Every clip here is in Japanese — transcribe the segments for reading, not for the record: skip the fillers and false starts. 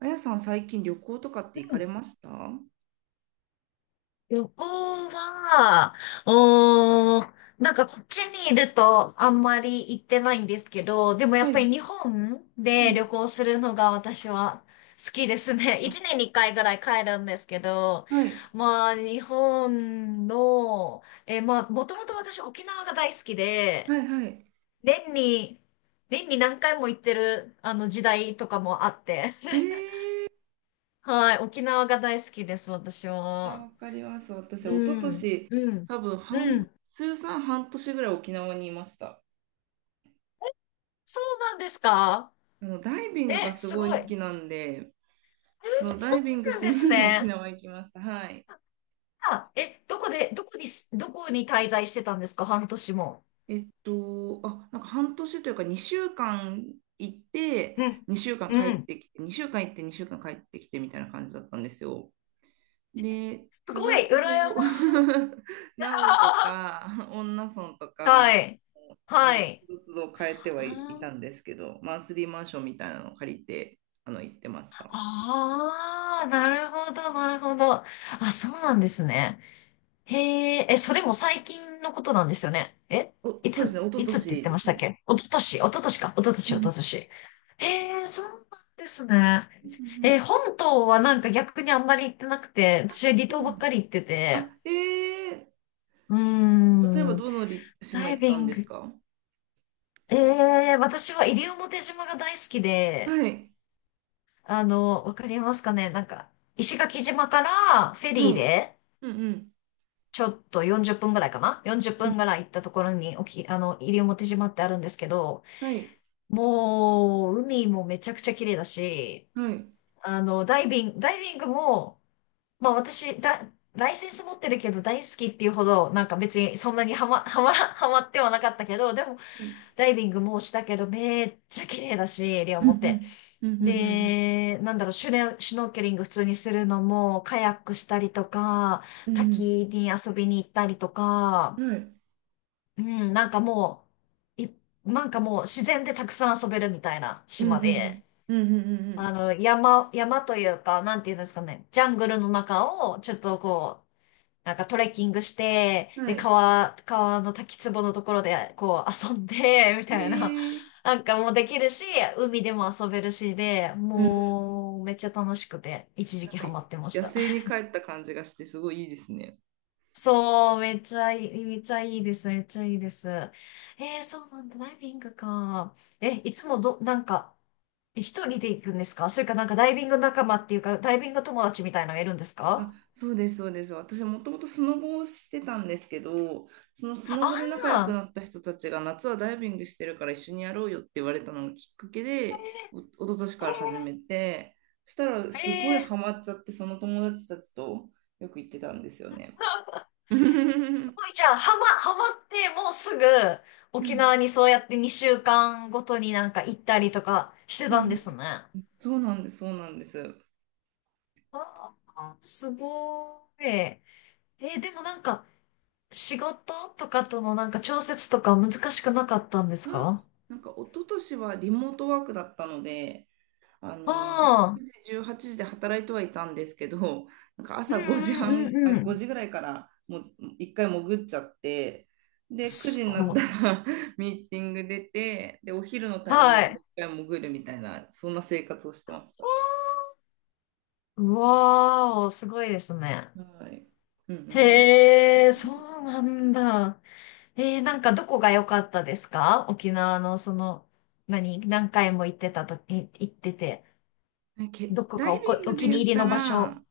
あやさん、最近旅行とかって行かれました？は旅行は、うーなんかこっちにいるとあんまり行ってないんですけど、でもやっぱい。り日本うで旅ん。行するのが私は好きですね。あ、一年に一回ぐらい帰るんですけど、はい。まあ日本の、まあもともと私沖縄が大好きはで、い、はい。年に、年に何回も行ってるあの時代とかもあって、えー、はい、沖縄が大好きです、私じゃあ、は。わかります。私、う一昨ん、年、うん、多分う半、ん。通算半年ぐらい沖縄にいました。そうなんですか？ダイビングえ、がすすごごいい。好えきなんで、そのダそうイビングなんしですに 沖ね。縄行きました。はい。あ、え、どこで、どこに、どこに滞在してたんですか？半年も。あ、なんか半年というか、2週間行って、うん、2週間う帰っん。てきて、2週間行って、2週間帰ってきてみたいな感じだったんですよ。で、すつごどい、つ羨ど、ましい。名護とあか、恩納村とーはか、い、はつい。どつど変えてはいいあーたんですけど、マンスリーマンションみたいなのを借りて、行ってました。あー、なるほど、なるほど。あ、そうなんですね。へえ、え、それも最近のことなんですよね。えお、そうですね、一昨いつって言っ年てでましすたっね。け？一昨年、一昨年か。一昨年、う一昨んうん年。へえ、そうなんですね。うんえ、本島はなんか逆にあんまり行ってなくて、私は離うん島うばっかん。り行ってて。あ、ええー、うー例えばん、どのりダ島イ行ったビんンですグ。か？ええ、私は西表島が大好きで、はい、あの、わかりますかね、なんか、石垣島からフェリはーい、で、うんうん、ちょっと40分ぐらいかな？ 40 分ぐらい行ったところに、あの、西表島ってあるんですけど、はい、もう、海もめちゃくちゃ綺麗だし、はい、あの、ダイビングも、まあ私、ライセンス持ってるけど大好きっていうほど、なんか別にそんなにハマってはなかったけど、でも、はい、うんダイビングもしたけど、めっちゃ綺麗だし、西うん、う表。んうんで、なんだろう、シュノーケリング普通にするのも、カヤックしたりとか、うんうん、滝に遊びに行ったりとうか、んうん、はい、うん、なんかもう、い、なんかもう自然でたくさん遊べるみたいなうんう島で、んうん、うんうんうあんの、山というか、なんていうんですかね、ジャングルの中をちょっとこう、なんかトレッキングして、うん、で、はい。川の滝壺のところでこう遊んで、みたいな、ええ、なんかもうできるし、海でも遊べるしで、うんうん。もうめっちゃ楽しくて、一時期ハマってまし野た。生に帰った感じがしてすごいいいですね。そう、めっちゃいいです、めっちゃいいです。えー、そうなんだ、ダイビングか。え、いつもど、なんか、一人で行くんですか？それかなんかダイビング仲間っていうか、ダイビング友達みたいなのがいるんですあ、か？そうです、そうです。私もともとスノボをしてたんですけど、そのスノあボで仲良くあなった人たちが夏はダイビングしてるから一緒にやろうよって言われたのがきっかけで、お、一昨年から始めて、そしたらー、すごいえー、すハマっちゃって、その友達たちとよく行ってたんですよね。うんごいじゃあ、ハマってもうすぐう沖ん縄にそうやって2週間ごとになんか行ったりとかしてうたんでん。すね。そうなんです、そうなんです。ああ、すごい。えーでもなんか、仕事とかとのなんか調節とか難しくなかったんであ、すか？なんか一昨年はリモートワークだったので、ああ9時、18時で働いてはいたんですけど、なんかー、う朝5時んうん半、うあ、んう5ん。時ぐらいからもう一回潜っちゃって、で、9す時になっごたい。ら ミーティング出て、で、お昼のタイミングはでもうい。一回潜るみたいな、そんな生活をしてました。うわーお、すごいですね。はい。うんうんへえ、そうなんだ。えー、なんかどこが良かったですか？沖縄のその、何回も行ってたと、行ってて、うん。どこダかイおビこ、ンおグで気に言っ入りたの場所。ら、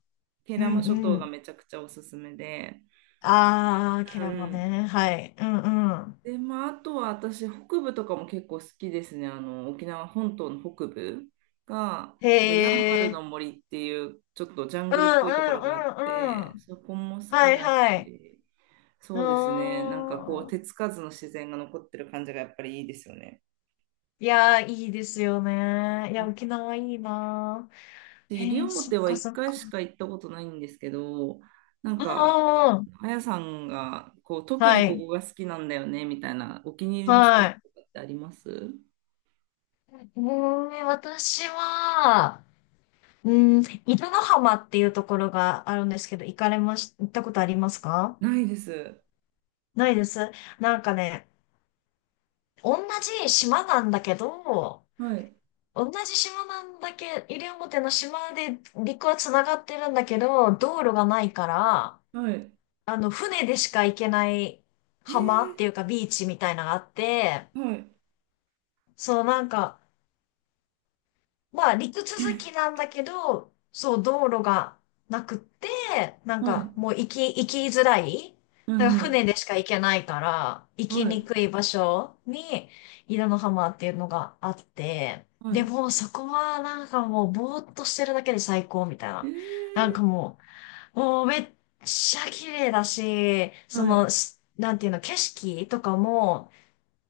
慶う良ん間諸う島がん。めちゃくちゃおすすめで、あー、キャうんラうもん、ね。はい。うんうん。で、まあ、あとは私、北部とかも結構好きですね。沖縄本島の北部が、へなんかヤンバルのえ。森っていう、ちょっとジャンうんグルっぽいところがあっうんうんて、うん。そこも好はきいだはい。し、うそうですね。なんかこーう、ん。手つかずの自然が残ってる感じがやっぱりいいですよね。いやー、いいですよね。いや、沖縄いいなで、ー。西へえ、そっ表はか一そっか。回しか行ったことないんですけど、なんうんか、うんうん。あやさんが、こう、特はにこい。こが好きなんだよね、みたいな、お気に入りのスポッはい。トとかってあります？うーん、私は、うーん、伊豆の浜っていうところがあるんですけど、行かれまし、行ったことありますか？ないです。ないです。なんかね、同じ島なんだけど、はい、同じ島なんだけ、西表の島で陸は繋がってるんだけど、道路がないから、はい、あの、船でしか行けない浜っえていうかビーチみたいなのがあって、ー、はい、そうなんか、まあ、陸続き なんだけど、そう、道路がなくって、なんはか、い、もう行き、行きづらい。はい、なんかはい、船でしか行けないから、行きはにい、くい場所に、稲の浜っていうのがあって、はでい、も、そこはなんかもう、ぼーっとしてるだけで最高みたいえな。ー、なんかももうめっちゃ綺麗だし、そはい、の、しなんていうの、景色とかも、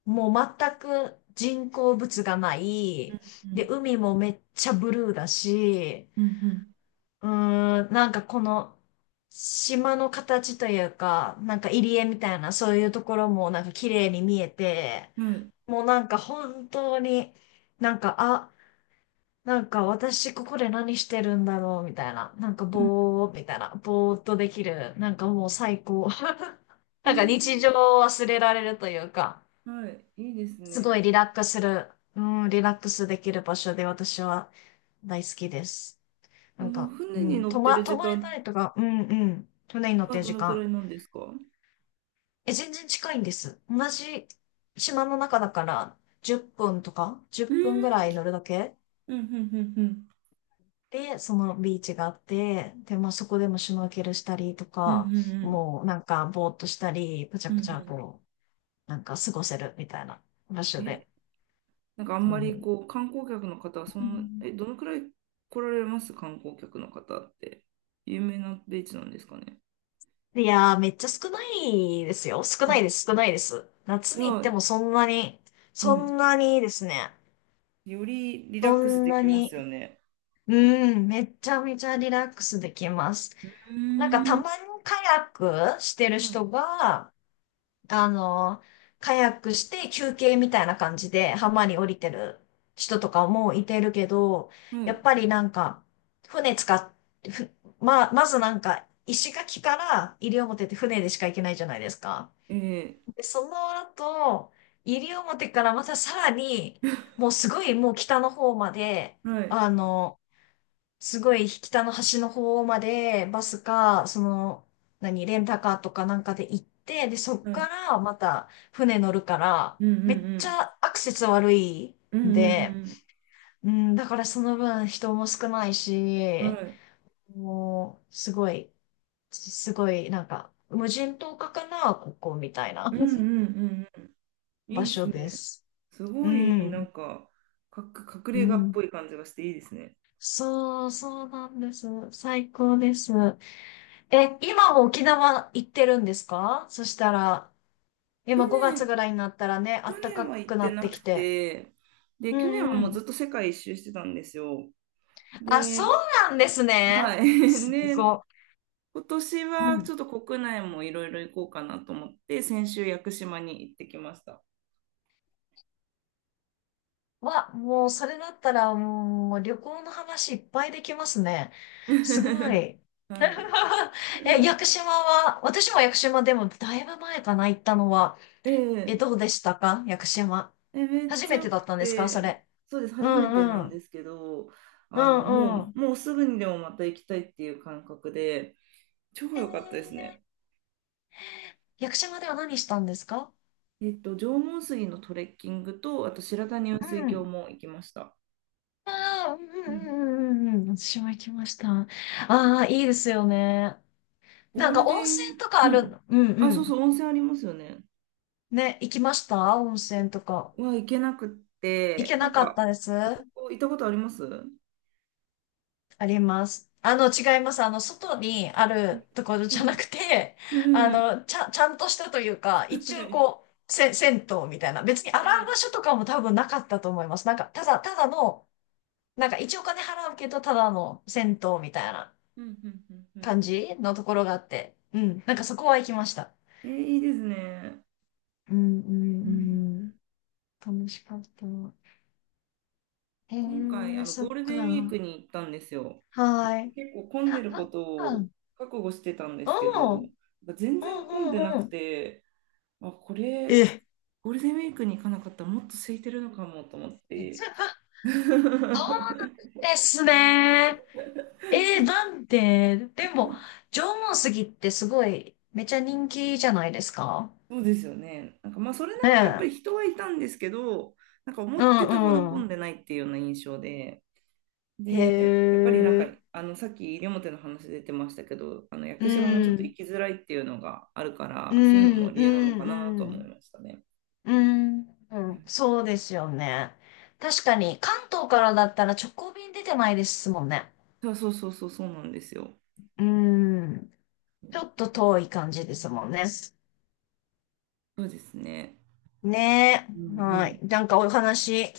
もう全く人工物がない。うん、うで、ん、海もめっちゃブルーだし、うん、うーん、なんかこの島の形というか、なんか入り江みたいなそういうところもなんか綺麗に見えて、うん、はい、もうなんか本当になんか、あ、なんか私ここで何してるんだろうみたいな、うん、ぼーっとできる、なんかもう最高。なんか日え常を忘れられるというか。ー、はい、いいですすごね。いリラックスする、うん、リラックスできる場所で私は大好きです。なそんのか、う船にん、乗ってる泊時まれた間りとか、うんうん、船に乗っはてるど時のくら間。いなんですか？うえ、全然近いんです。同じ島の中だから10分とか、1ーん、分ぐらい乗るだけうん、うん、うん、うん、で、そのビーチがあって、で、まあそこでもシュノーケルしたりとうん、うか、ん、もうなんかぼーっとしたり、ぷちゃうん、ぷちゃうこう、なんか過ごせるみたいな場ん、所え、で。なんかあうんまりん。こう観光客の方はそうんな、んえ、どのくらい来られます？観光客の方って。有名なビーチなんですかね。いやー、めっちゃ少ないですよ。あ、少ないです。夏じゃに行っあ、てもそんなに、うそん。んなにですね。よりリラッそクスんでなきますよに、ね。うん、めちゃめちゃリラックスできます。うーなんかたん、まにカヤックしてるは人が、あの、カヤックして休憩みたいな感じで浜い。に降え、りてる人とかもいてるけど、はやっい。ぱりなんか、船使って、ふまあ、まずなんか、石垣から西表って船でしか行けないじゃないですか。えで、その後、西表からまたさらに、もうすごいもう北の方まで、ー、はい。あの、すごい北の端の方まで、バスか、その、何、レンタカーとかなんかで行って、で、そっはかい。らまた船乗るから、うんうんめっうちん。ゃアクセス悪いうんんうで、んうん、だからその分人も少ないうん。し、はい。もう、すごい、すごい、なんか、無人島かな、ここみたいな うんうんうん うん。い場いっす所ね。です。すうごい、なん、んか、隠うれ家っん。ぽい感じがしていいですね。そうなんです。最高です。え、今も沖縄行ってるんですか？そしたら、去今5月年、ぐらいになったらね、去暖か年は行くっなてっなてくきて。て、で、う去年はんうもうずん。っと世界一周してたんですよ。あ、で、そうなんですね。はい。すで、ご今年い。うはちん。ょっと国内もいろいろ行こうかなと思って、先週屋久島に行ってきました。わ、もうそれだったらもう旅行の話いっぱいできますね。すごい。は い。え、屋久島は、私も屋久島でもだいぶ前かな、行ったのは。え、ええどうでしたか？屋久島。え、めっ初ちゃめてよだっくたんですか？そて、れ。そうです、う初めてんなうんでん。すけど、うもんうう、ん。もうすぐにでもまた行きたいっていう感覚で、超え良かったですー、ね。屋久島では何したんですか？縄文杉のトレッキングと、あと白谷雲水う峡ん。も行きました。ああ、うんううん。んうんうんうん。私も行きました。ああ、いいですよね。ゴなんーかル温デンウ泉ィーとかク、あうん。る。うんあ、うそうそん。う、温泉ありますよね。ね、行きました温泉とか。は行けなくっ行て、けななんかっか、たです。あそこ行ったことあります？うん。あります。あの、違います。あの、外にあるところうじゃなん。くて、あうん。の、ちゃんとしたというか、一は応い。こう、せ、銭湯みたいな。別にえ洗う場え。所とかも多分なかったと思います。なんか、ただの、なんか一応お金払うけど、ただの銭湯みたいなうん、うん、うん、うん。感うん、じのところがあって。うん。なんかそこは行きました。え、いいですね。うん、うん、うん、うん。楽しかった。へ今回、え、そゴーっルデンウィーか。クに行ったんですよ。はい。結構混んであ、るなこんとか、うをん、覚悟してたんでうすけど、なんん、か全う然混んでなん、うくん。て、あ、これ、え。ゴールデンウィークに行かなかったらもっと空いてるのかもと思って。そう ですね。えー、なんで、でも、縄文杉ってすごい、めちゃ人気じゃないですか？そうですよね。なんかまあそれなねりにやっぱえ。り人はいたんですけど、なんか思うってたほどんう混んん。でないっていうような印象で、へで、やっぱりなんか、え。あのさっき西表の話出てましたけど、あの屋う久島もちょっとん。行きづらいっていうのがあるかうら、そういうのもん、理由なうのかなと思いん、ましたね。うん。うん、ううんん、そうですよね。確かに、関東からだったら直行便出てないですもんね。そうそうそうそうそうなんですよ。うん。ちょっと遠い感じですもんね。そうですね。ねうえ。んうはい。んなんかお話